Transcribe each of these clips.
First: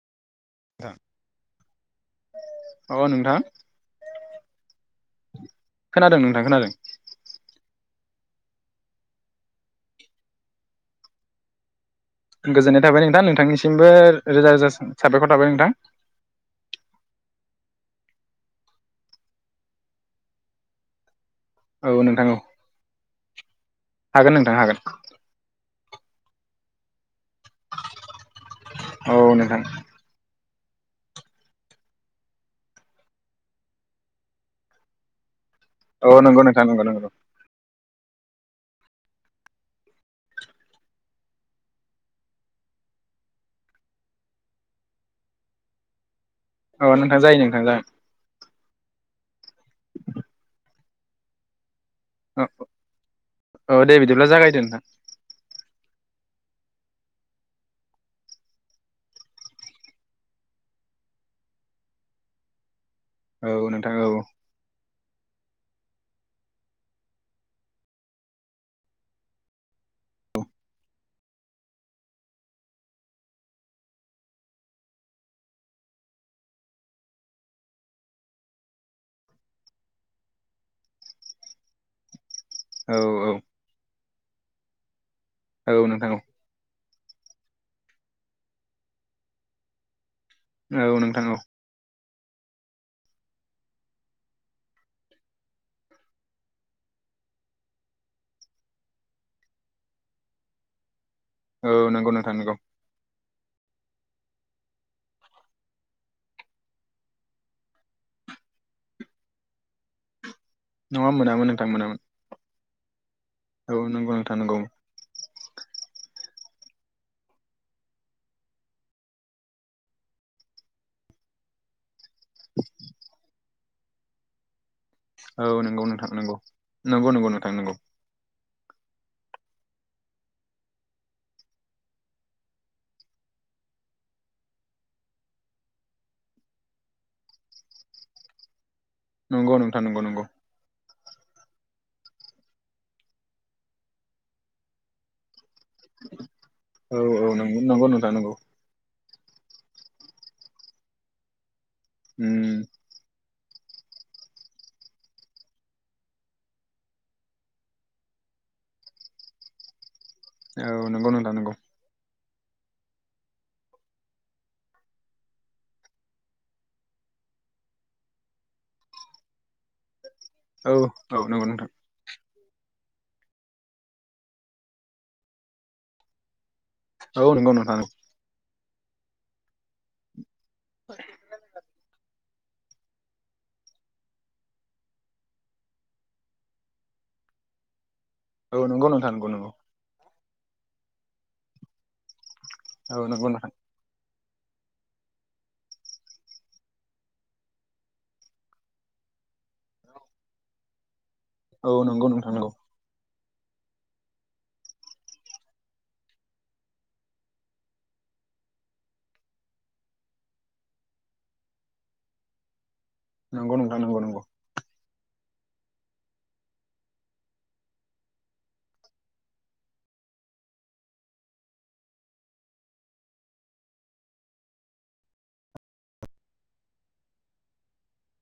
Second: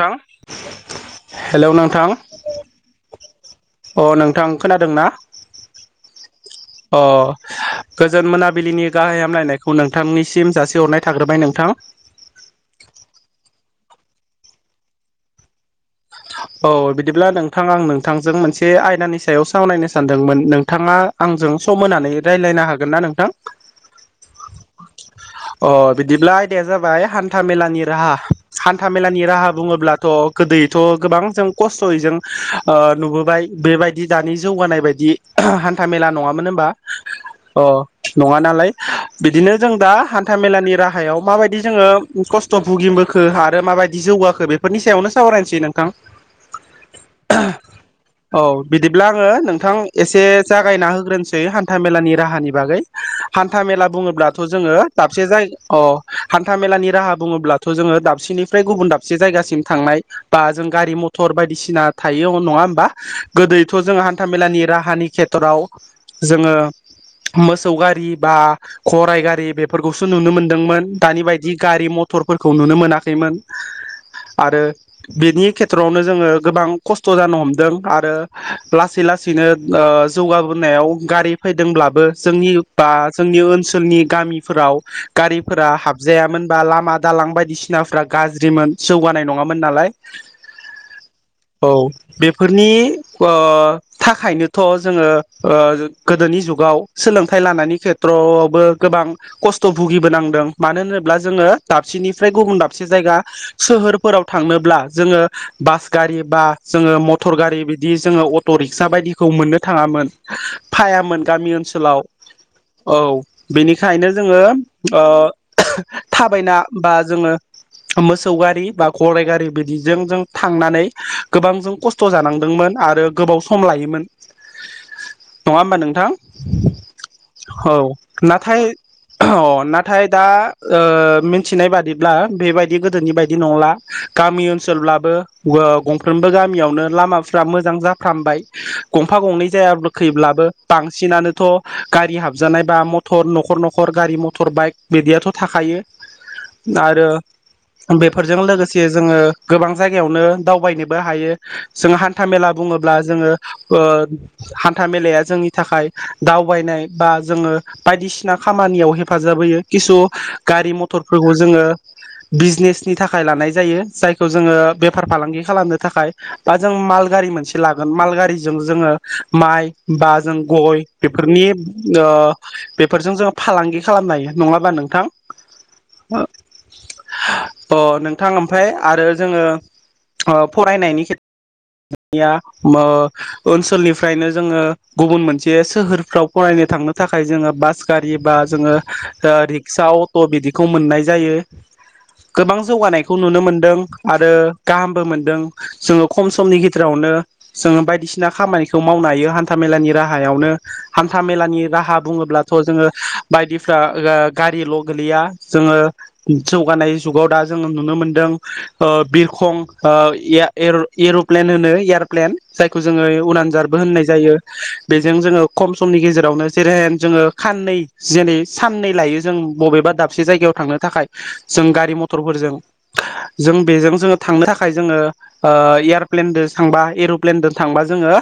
नोंथां हेल' नोंथां नोंथां नोंथां अ नोंथां खोनादों ना खोनादों नोंथां खोनादों अ गोजोन मोनाबिलिनि गाहाय हामलायनायखौ नोंथांनिसिम जासिहरनाय थाग्रोबाय नोंथां गोजोननाय थाबाय नोंथां नोंथांनिसिमबो रोजा रोजा साबायखर थाबाय नोंथां। औ बिदिब्ला नोंथां आं नोंथांजों मोनसे आयदानि सायाव सावरायनो सानदोंमोन नोंथाङा आंजों सम औ होनानै नोंथां औ रायज्लायनो हागोन ना नोंथां? हागोन नोंथां हागोन अ बिदिब्ला आयदाया जाबाय हान्था मेलानि राहा हान्था औ मेलानि राहा नोंथां बुङोब्लाथ' [inaudible] हान्था मेला औ नंगौ नङामोन नोंथां होमबा नंगौ नंगौ अ। नङा नालाय बिदिनो जों दा हान्था मेलानि राहायाव माबायदि जोङो खस्थ' भुगि बोखो आरो मााबायदि जौवाखो बेफोरनि सायावनो सावरायनोसै नोंथां। अ नोंथां जायो नोंथां जागोन ब्लाआङो नोंथां एसे जागायना होग्रोनोसै था मेलानि औ राहानि बागै हान्था औ मेला दे बिदिब्ला बुङोब्लाथ' जागायदो जोङो नोंथां दाबसे जायग अ हान्था मेलानि राहा बुङोब्लाथ' जोङो दाबसेनिफ्राय गुबुन दाबसे जायगासिम थांनाय। बा जों गारि मथर बायदिसिना थायो नङा होमबा औ गोदोयथ' नोंथां जों औ हान्था मेलानि राहानि खेथ्र'आव जोङो मोसौ गारि बा गराइ गारि बेफोरखौसो नुनो मोनदोंमोन। दानि बायदि गारि म टरफोरखौ नुनो मोनाखैमोन आरो बेनि खेथ्रआवनो जोङो गोबां खस्थ' जानो हमदों आरो लासै लासैनो ओ ओ जौगाबोनायाव गारि फैदोंब्लाबो जोंनि बा औ जोंनि ओनसोलनि गामिफोराव गारिफोरा औ नोंथां हाबजायामोन बा लामा दालां बायदिसिनाफ्रा गाज्रिमोन जौगानाय नङामोन नालाय औ नोंथां औ। बेफोरनि ओ थाखायनोथ' जोङो ओ गोदोनि जुगाव सोलोंथाइ लानायनि खेथ्रआवबो गोबां खस्थ' भुगिबोनांदों मानो होनो ब्ला जोङो औ नंगौ दसेनिफ्राय नोंथां गुब नंगौ दसे जाया सोहोराव थांनोब्ला जोङो बास गारि बा जोङो मटर गारि बिदि जोङो अट' रिक्सा बायदिखौ मोननो थाङामोन नङा फायामोन मोनामोन गामि नोंथां मोनामोन ओनसोलाव। औ औ बेनिखायनो नंगौ नोंथां जोङो। नंगौ ओ थाबायना बा जोङो मोसौ गारि बा गराय गारि बिदिजों जों थांनानै गोबां जों खस्थ' जानांदोंमोन आरो गोबाव स सम लायोमोन औ नङा होमबा नंगौ नोंथां। नंगौ नंगौ नंगौ नोंथां नंगौ औ ना थाय अ' नाथाय दा ओ मिथिनाय बादिब्ला बेबायदि गोदोनि बायदि नंला। गामि ओनसोलब्लाबो ओ गंफ्रोमबो गामियावनो लामाफ्रा मोजां जाफ्रामबाय गंफा गंनै नंगौ नोंथां नंगौ नंगौ जाब्लाखैब्लाबो बां सिनानोथ' गारि हाबजानाय बा मथर न'खर न'खर गारि मथर बाइक बिदियाथ' थाखायो औ आरो औ नंगौ नंगौ नोंथां नंगौ बेफोरजों लोगो से जोङो गोबां जायगायावनो दावबायनोबो हायो जोङो हान्था मेला उम बुङोब्ला जोङो ओ हान्था मेलाया जोंनि थाखाय दावबायनाय बा जोङो बायदिसिना खामानियाव हेफाजाब होयो किसु औ गारि नंगौ मथरफोरखौ नोंथां नंगौ जोङो बिजनेसनि थाखाय लानाय जायो जायखौ जोङो बेफार फालांग खालामनो थाखाय बा जों माल गारि मोनसे लागोन मालगारिजों जोङो माइ बा जों औ गय औ बेफोरनि नंगौ नोंथां ओ बेफोरजों जोङो फालांगि खालामनो हायो। नङा होनबा नोंथां? औ नंगौ नोंथां नंगौ। ओमफफ्राय आरो जोङो ओ फरायनायनि खेट निया मो ओनसोलनिफ्रायनो जोङो गुबुन मोनसे सोहोरफ्राव फरायनो थांनो था थाखाय जोङो बास गारि बा औ जोङो नंगौ नोंथां नंगौ नंगौ रिक्सा अट' बिदिखौ मोननाय जायो। गोबां औ जौगानायखौ नंगौ नुनो नोंथां मोनदों आरो गाहामबो मोनदों जोङो खम समनि गे जेरावनो जोङो बायदिसिना खामानिखौ मावनो हायो हान्था मेलानि राहायावनो हान्था मेलानि औ राहा नंगौ नोंथां नंगौ बुङोब्लाथ' जोङो बायदिफ्रा गारिल' गोलैया जोङो जौगानाय जुगाव दा जोङ नुनो मोनदों ओ बिरखं ओ एया एर एरप प्लेन होनो एयारप्लेन जायखौ जोङो नंगौ उरानजारबो नोंथां नंगौ होननाय जायो। बेजों जोङो खम समनि गेजेरावनो जेरै' जोङो खाननै जेनै साननै लायो जों बबेबा दाबसे जायगायाव थांनो थाखाय जों गारि मथरफोरजों जों बेजों जोङो थांनो थाखाय जों ओ आ एयार प्लेन दो थांबा ए' प्लेनदो थांबा जोङो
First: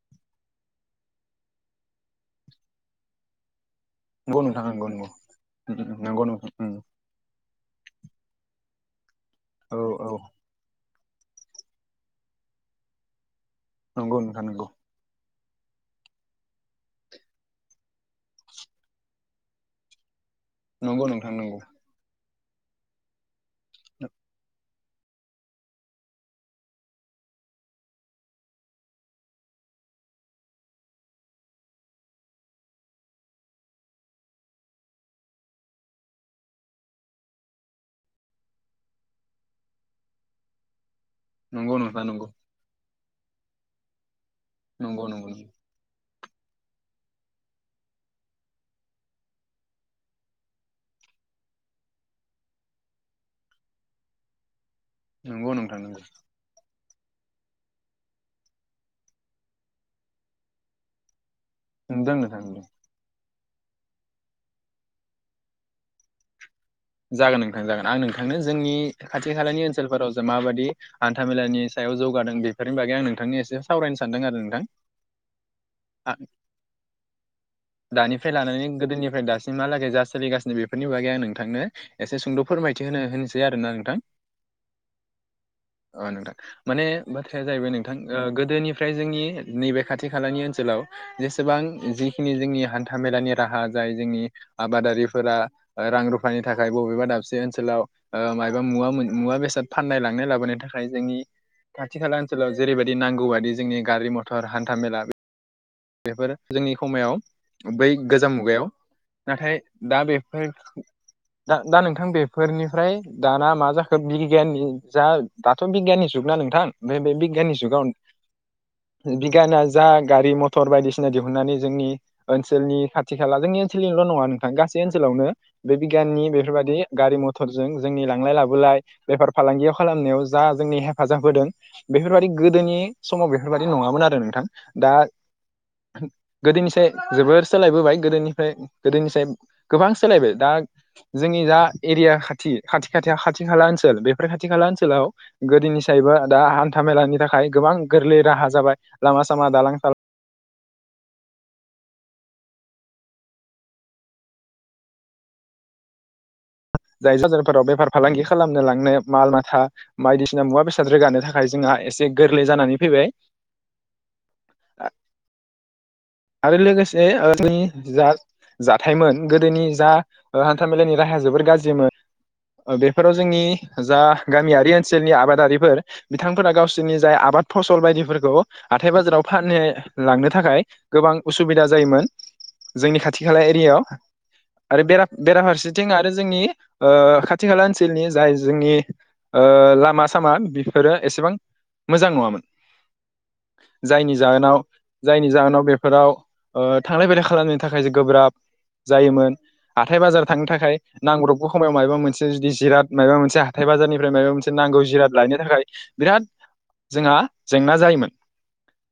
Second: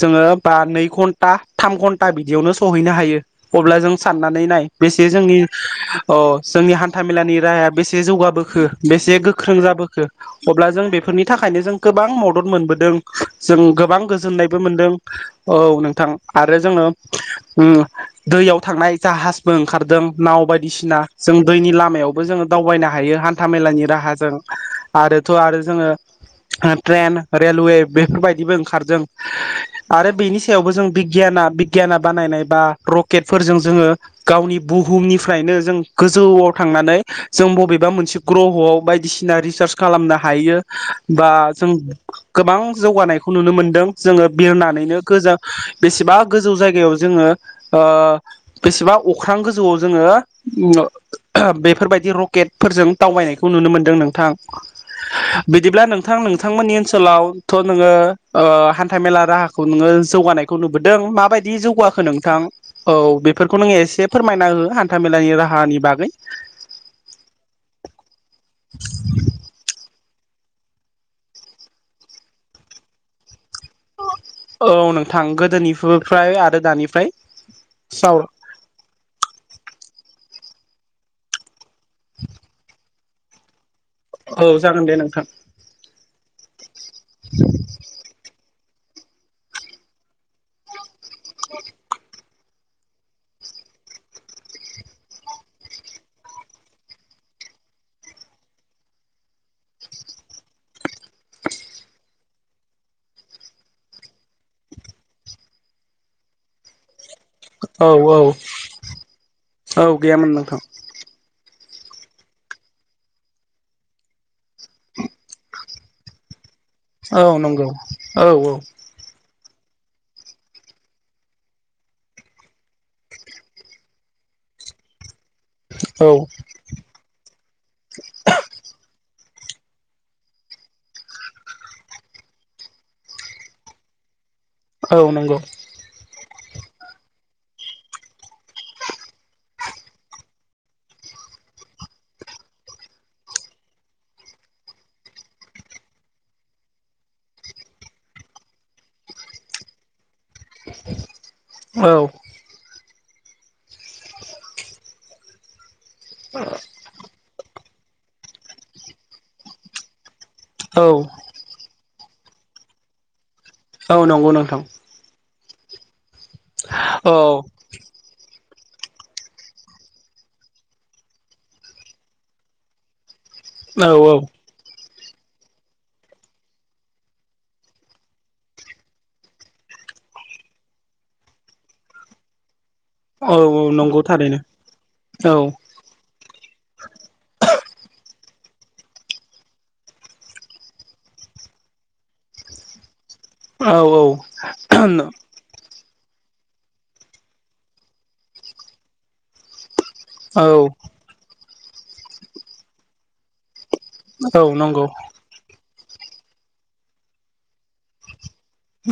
जोङो बा नै घन्टा थाम घन्टा बिदि नो सहैनो हायो। अब्ला जों साननानै नाय बेसे जोंनि अ नंगौ नंगौ नोंथां नंगौ नोंथां जोंनि हान्था मेलानि राहाया बेसे जौगाबोखो। बेसे गोख्रों औ जाबोखो औ अब्ला जों बेफोरनि थाखायनो जों गोबां मदद मोनबोदों। जों गोबां नंगौ नोंथां गोजोननायबो नंगौ मोनदों। औ नोंथां आरो जोङो उम दैयाव थांनाय जाहाजबो ओंखारदों। नाव बायदिसिना नंगौ नोंथां जों नंगौ दैनि लामायाव बो जोङो दावबायनो हायो हान्था मेलानि राहाजों आरोथ' आरो जोङो ओ ट्रेन। रेलवे बेफोरबायदिबो ओंखारदों आरो बेनि सायावबो जों बिगियाना बिगियाना बानाय नायबा रकेटफोरजों जोङो गावनि बुहुमनिफ्रायनो जों गोजौआव थांनानै जों बबेबा मोनसे ग्रह'आव बायदिसिना रिसार्च खालामनो हायो। बा जों नंगौ नोंथां नंगौ गोबां जौगानायखौ नुनो मोनदों जोङो बिरनानैनो नंगौ नंगौ गोजा बेसेबां गोजौ जायगायाव जोङो ओ बेसेबा अख्रां गोजौआव जोङो [unintelligible] बेफोरबायदि रकेटफोरजों दावबायनायखौ नुनो मोनदों नोंथां। नंगौ बिदिब्ला नंगौ नोंथां नोंथांमोननि ओन नसोलावथ' नोङो ओ हान्था मेला राहाखौ नोङो जौगानायखौ नुबोदों माबाय दि जौगाखो नोंदों नोंथां नोंदों औ बे फोरखौ नोङो एसे फोरमायना हो हान्थाामेलानि राहानि बागै जागोन नोंथां जागोन आं नोंथांनो जोंनि खाथि खालानि ओनसोलफोराव माबादि हान्था मेलानि सायाव जौगादों बेफोरनि बागै आं नोंथांनि एसे सावरायनो सानदों आरो नोंथां औ नोंथां गोदोनिफोफ्राय आरो दानिफ्राय साव दानिफ्राय लानानै गोदोनिफ्राय दासिम मालागै जास सोलिगासिनो बेफोरनि बागै आं नोंथांनो एसे सुंद' फोरमायथि होनो होनोसै आरो नों। औ जागोन दे नोंथां। अ नोंथां माने बाथ्राया जाहैबाय नोंथां ओ गोदोनिफ्राय जोंनि नैबे खाथि खालानि ओनसोलाव जेसेबां जि खिनि जोंनि हान्था मेलानि राहा जाय जोंनि आबादारिफोरा रां रुफानि थाखाय बबेबा दाबसे ओनसोलाव ओ मायबा मुवा मोन मुवा बेसाद फाननाय लांनाय लाबोनो थाखाय जोंनि खाथि खाला ओनसोलाव जेरैबायदि नांगौ बादि जोंनि गारि मथर हान्था मेला। बेफोर जोंनि हमायाव औ बै औ गोजाम मुगायाव नाथाय औ दा गैयामोन बेफोर नोंथां दा दा नोंथां बेफोरनिफ्राय दाना मा जाखो बिगियाननि जा दाथ' बिगियाननि जुग ना नोंथां। बे बे औ बिगियाननि नंगौ जुगाव बिग औ बिगियाना जा गारि मथर बायदिसिना दिहुननानै जोंनि ओनसोलनि खाथि खाला जोंनि ओनसोलनिल' नङा नोंथां गासै ओनसोलावनो बे औ बिगियाननि बेफोरबाददि गारि मथरजों जोंनि लांलाय लाबोलाय बेफार फालांगियाव खालामनायाव जा जोंनि हेफाजाब होदों बेफोरबायदि गोदोनि समाव बेफोरबायदि नङामोन आरो नोंथां। दा औ नंगौ गोदोनिसे जोबोर सोलायबोबाय गोदोनिफ्राय गोदोनिसाय गोबां सोलायबाय दा जोंनि जा एरिया खाथि खाथि खाथि खाथि खाला ओनसोल बेफोर खाथि खाला ओनसोलाव गोदोनि नि सायबा दा हान्था मेलानि थाखाय गोबां गोरलै राहा जाबाय लामा सामा दालां सालां औ। [unintelligible] जाय ज जारफोराव बेफार फालांगि खालामनो लांनो माल माथा बायदिसि सिना मुवा औ बेसाद रोगानो थाखाय जोंहा एसे गोरलै जानानै फैबाय। औ नंगौ नोंथां। आरो लोगोसे औ ओ [unintelligible] जा जाथायमोन गोदोनि जा ओ हान्था मेलानि राहाया जोबोर गाज्रिमोन ओ बेफोर थ' जोंनि औ जा गामियारि ओन सोलनि आबादारिफोर बिथांफोरा गावसोरनि जाय आबाद फसल बायदिफोरखौ हाथाइ बाजाराव फाननो लांनो थाखाय गोबां उसुबिदा जायोमोन जोंनि खाथि औ खाला एरियायाव नंगौ थारैनो आरो औ बेरा-बेराफारसेथिं आरो जोंनि ओ खाथि खाला ओनसोलनि जाय जोंनि ओ लामा सामा बेफोरो एसेबां मोजां नङामोन। औ जायनि जाहोनाव जायनि जाहोनाव बे फोराव ओ थांलाय फैलाय खालामनो थाखाय गोब्राब जायोमोन। हाथाय बाजार थांनो थाखाय औ नांब्रबगौ समायाव माबा मोनसे जुदि जिराद मायाबा मोनसे हाथथाय बाजारनिफ्राय माबा औ मोनसे नांगौ नंगौ जिराद लायनो थाखाय बिराद जोंहा जेंना जायोमोन।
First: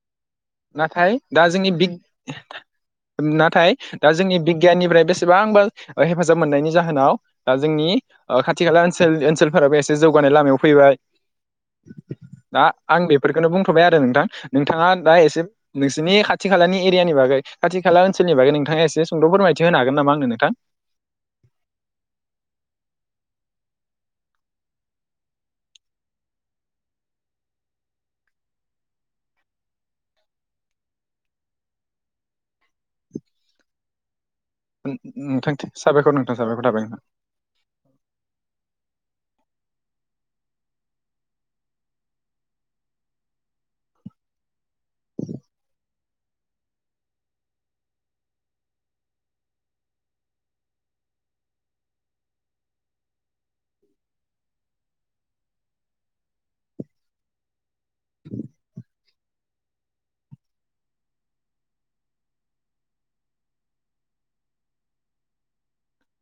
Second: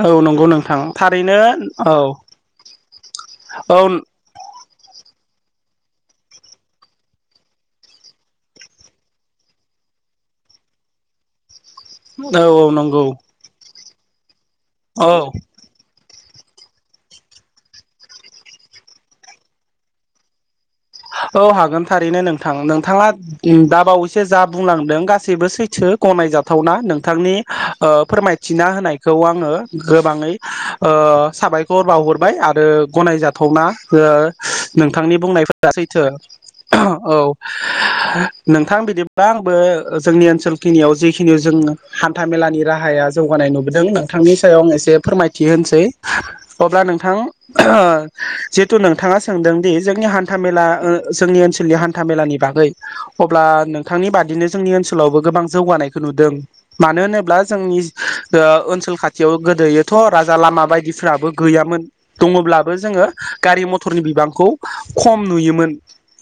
औ नंगौ नोंथां नाथाय थारैनो दा जोंनि बिगियान औ नाथाय दा औ जोंनि बिगियाननिफ्राय बेसे बांबा ओ हेफाजाब मोननायनि जाहोनाव दा जोंनि ओ खाथि खाला ओ ओनसोलफोराबो एसे जौगा नाय लामायाव फैबाय। औ दा आं नंगौ बेफोरखौनो बुं थ'बाय आरो नोंथां नोंथाङा औ दा एसे नोंसिनि खा थि खालानि एरियानि बागै खाथि खाला ओनसोलनि बागै नोंथाङा एसे सुंद' फोरमायथि होनो हागोन नामा आंनो नोंथां? औ हागोन थारैनो नोंथां नोंथाङा दा बावैसो जा बुंलांदों गासैबो सैथो। गनायजाथावना नोंथांनि ओ फोरमायथिना होनायखौ आङो गोबाङै ओ ओ साबायखर बावहरबाय आरो गनायजाथावना ओ नोंथांनि बुंनायफो नोंथां सैथो साबायखर नोंथां साबायखर थाबाय नोंथां औ। नोंथां बिदिब्ला आंबो जोंनि ओनसोल खिनियाव जिखिनि जों हान्था मेलानि राहाया जौगानाय नुबोदों नोंथांनि सायाव आं एसे फोरमायथि होनोसै अब्ला नोंथां ओ जिहेतु नोंथाङा सोंदोंदि जोंनि हा न्था मेला ओ जोंनि ओनसोलनि हान्था मेलानि बागै अब्ला नोंथांनि बादिनो जोंनि ओनसोलावबो गोबां जौगानायखौ नुदों। मानो होनोब्ला जोंनि ओनसोल खाथियाव गोदोथ' राजा लामा बायदिफ्राबो गैयामोन दङब्लाबो जोङो गारि मथरनि बिबांखौ खम नुयोमोन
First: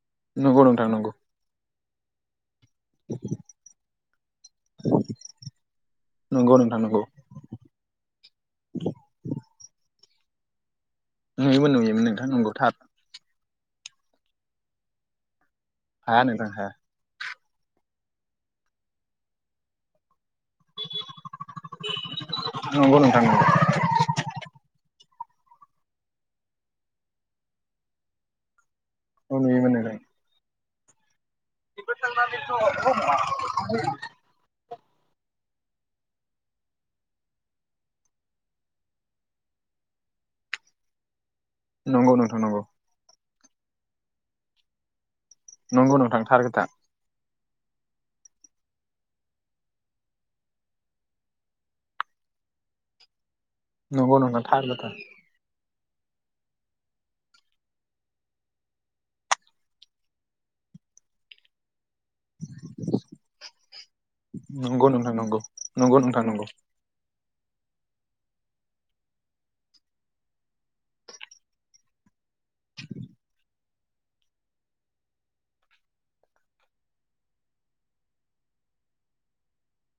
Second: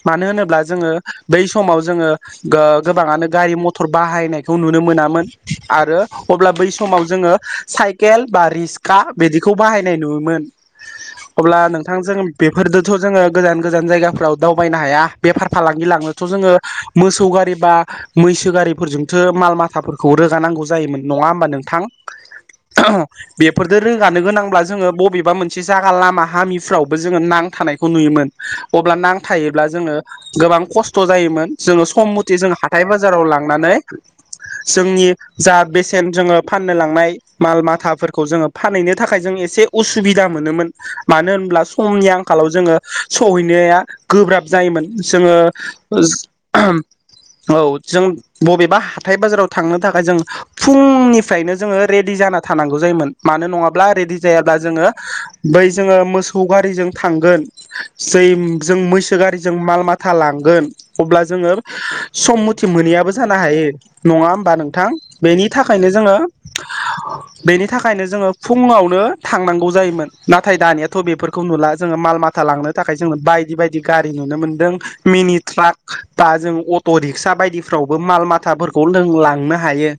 मानो होनोब्ला नंगौ नोंथां जोङो नंगौ बै समाव जोङो ओ गोबाङानो गारि मथर बाहायनायखौ नुनो मोनामोन आरो अब्ला नंगौ बै नोंथां नंगौ समाव जोङो साइकेल बा रिस्का बिदिखौ बाहायनाय नुयोमोन। अब्ला नुयोमोन नुयोमोन नोंथांजों नोंथां नंगौ थार बेफोरदोथ' जोङो गोजान गोजान जायगाफोराव दावबायनो हाया बेफार फालांगि हाया लांनोथ' नोंथां जोङो हाया मोसौ गारि बा मैसो गारिजोंसो माल माथाफोरखौ रो गानांगौ जायोमोन नङा होमब्ला नोंथां? नंगौ नोंथां नंगौ बेफोरजों रोगानांगौ जायोब्ला बबे बा मोनसे जायागा लामा हामिफ्रावबो जोङो नांथा नायखौ नुयोमोन अब्ला औ नांथायायोब्ला नुयोमोन नोंथां जोङो गोबां खस्थ' जायोमोन। जोङो सम मथे जो हाथाय बाजाराव लांनानै जोंनि जा बेसेन जोङो फाननो लांनाय माल माथाफोरखौ जोङो फानहैनो थाखाय जों एसे असुबिदा मोनोमोन। मानो होन ब्ला समनि नंगौ नोंथां आंखालाव नंगौ जोङो सहैनाया गोब्राब जायोमोन। जोङो नंगौ नोंथां थार खोथा ओ औ जों बबेबा हाथाय बाजाराव थांनो थाखाय जों फुंनिफ्रायनो जोङो रेडि जाना थानांगौ जायोमोन। मानो नङाब्ला रेडि नंगौ नोंथां जायाब्ला थार जोङो खोथा बै जोङो मोसौ गारिजों थांगोन जै जों मैसो गारिजों माल माथा लांगोन अब्ला जोङो सम मथे मोनैयाबो जानो हायो नङा होमबा नंगौ नोंथां नंगौ बेनि थाखायनो नंगौ जोङो नोंथां नंगौ [inaudible] बेनि थाखायनो जोङो फुङावनो थांनांगौ जायोमोन नाथाय दानियाथ' बेफोरखौ नुला जोङो माल माथा लांनो थाखाय जोङो बायदि बायदि गारि नुनो मोनदों मिनि ट्राक बा जों अट' रिक्सा बायदिफ्राव बो माल माथाफोरखौ जों लांनो हायो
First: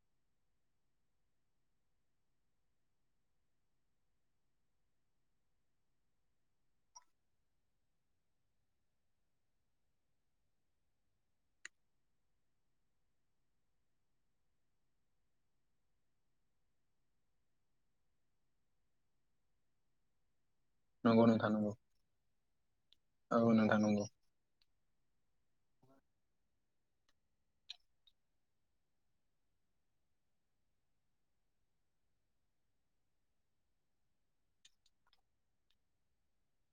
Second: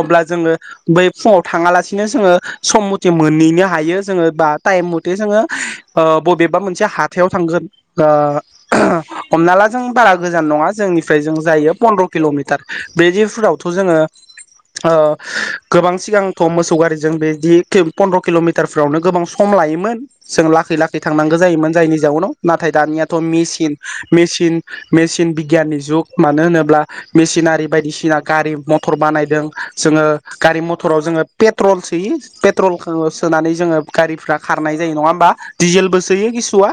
अब्ला जोङो बै फुङाव थाङालासिनो जोङो सम मथे मोनहैनो हायो जोङो बा टाइम मथे जोङो ओ बबेबा मोनसे हा थायाव थांगोन ओ हमना ला जों बारा गोजान नङा जोंनिफ्राय जों जायो फन्द्र किलमिटार बेदिफोरावथ जोङो ओ गोबां सिगांथ मोसौ गारिजों बिदि किम पन्द्र किलमिटारफ्रावनो गोबां सम लायोमोन जों लाख खै लाखै नंगौ थांनांगौ नोंथां नंगौ जोयोमोन जायनि जाउनाव नाथाय दानियाथ औ मेसिन नोंथां नंगौ मेसिन मेसिन भि गियाननि जुग मानो होनोब्ला मेसिनारि बायदिसिना गारि मथर बानायदों जोङो गा रि मथराव जोङो पेट्रल सोयो पेट्रल सोनानै जोङो गारिफ्रा खारनाय जायो नङा होमबा? दिडिजेलबो सोयो किसुआ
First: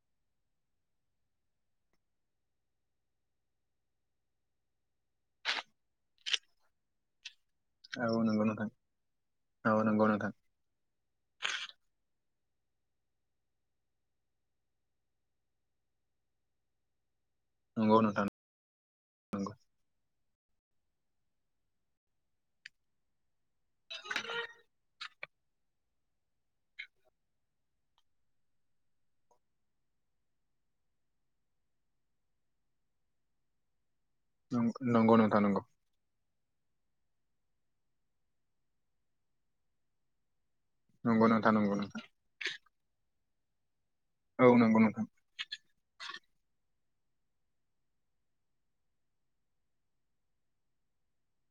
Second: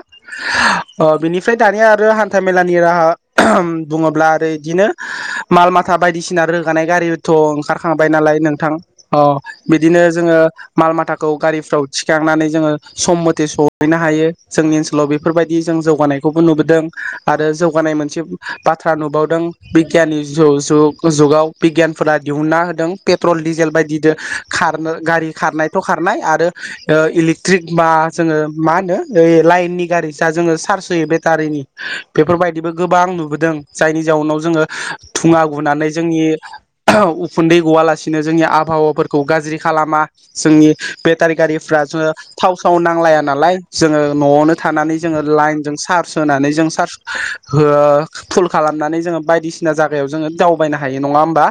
अ बिनिफ्राय दानिया आरो हान्था मेलानि राहा बुङोब्ला आरो इदिनो माल माथा बायदिसिना रोगानाय गारि थ औ ओंखारखांबाय नालाय नंगौ नोंथां अ औ बिदिनो नंगौ नोंथां जोङो माल माथाखौ गारिफ्राव थिखांनानै जोङो सम मथे सहैनो हायो जोंनि ओनसोलाव बेफोरबायदि जों जौगानायखौबो नुबोदों आरो जौगानाय नंगौ मोनसे नोंथां बाथ्रा नुबावदों बिगियाननि ज-जुग-जुगाव बिगियानफोरा दिहुनना होदों पेट्रल दिजेल बायदिजों खारनो गारि खारनायथ खारनाय आरो इलिकत्रिक बा जोङो मा होनो लायेननि गारि सा जोङो चार्ज होयो बेटारिनि बेफोरबायदिबो गोबां नुबोदों जायनि जाउनाव जोङो नंगौ नोंथां थुङा नंगौ गुनानै जोंनि उखुन्दै गवालासिनो जोंनि आबहावाफोरखौ गाज्रि खालामा जोंनि नंगौ बेटारि नोंथां नंगौ गारिफ्रा नोंथां थाव साव नांलाया नालाय जोङो औ नआवनो नंगौ थानानै नोंथां जोङो लाइनजों सार्ज होनानै जों सार्स हो फुल खालामनानै जोङो बायदिसिना जागायाव जोङो दावबायनो हायो नङा होमबा?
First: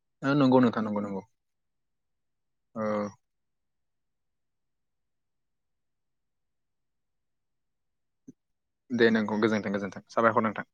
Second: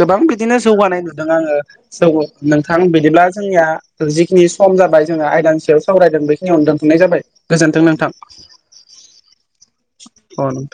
गोबां बिदिनो नंगौ नोंथां जौगानाय नंगौ नंगौ नुदों आङो जोबोत नोंथां औ बिदिब्ला जोंनिया जिखिनि सम जाबाय जोङो आयदानि सायाव सावरायदों बेखिनियावनो दोनथनाय जाबाय गोजोनथों नोंथां दे नोंगौ गोजोनथों गोजोन्थों साबायखर अ नोंथां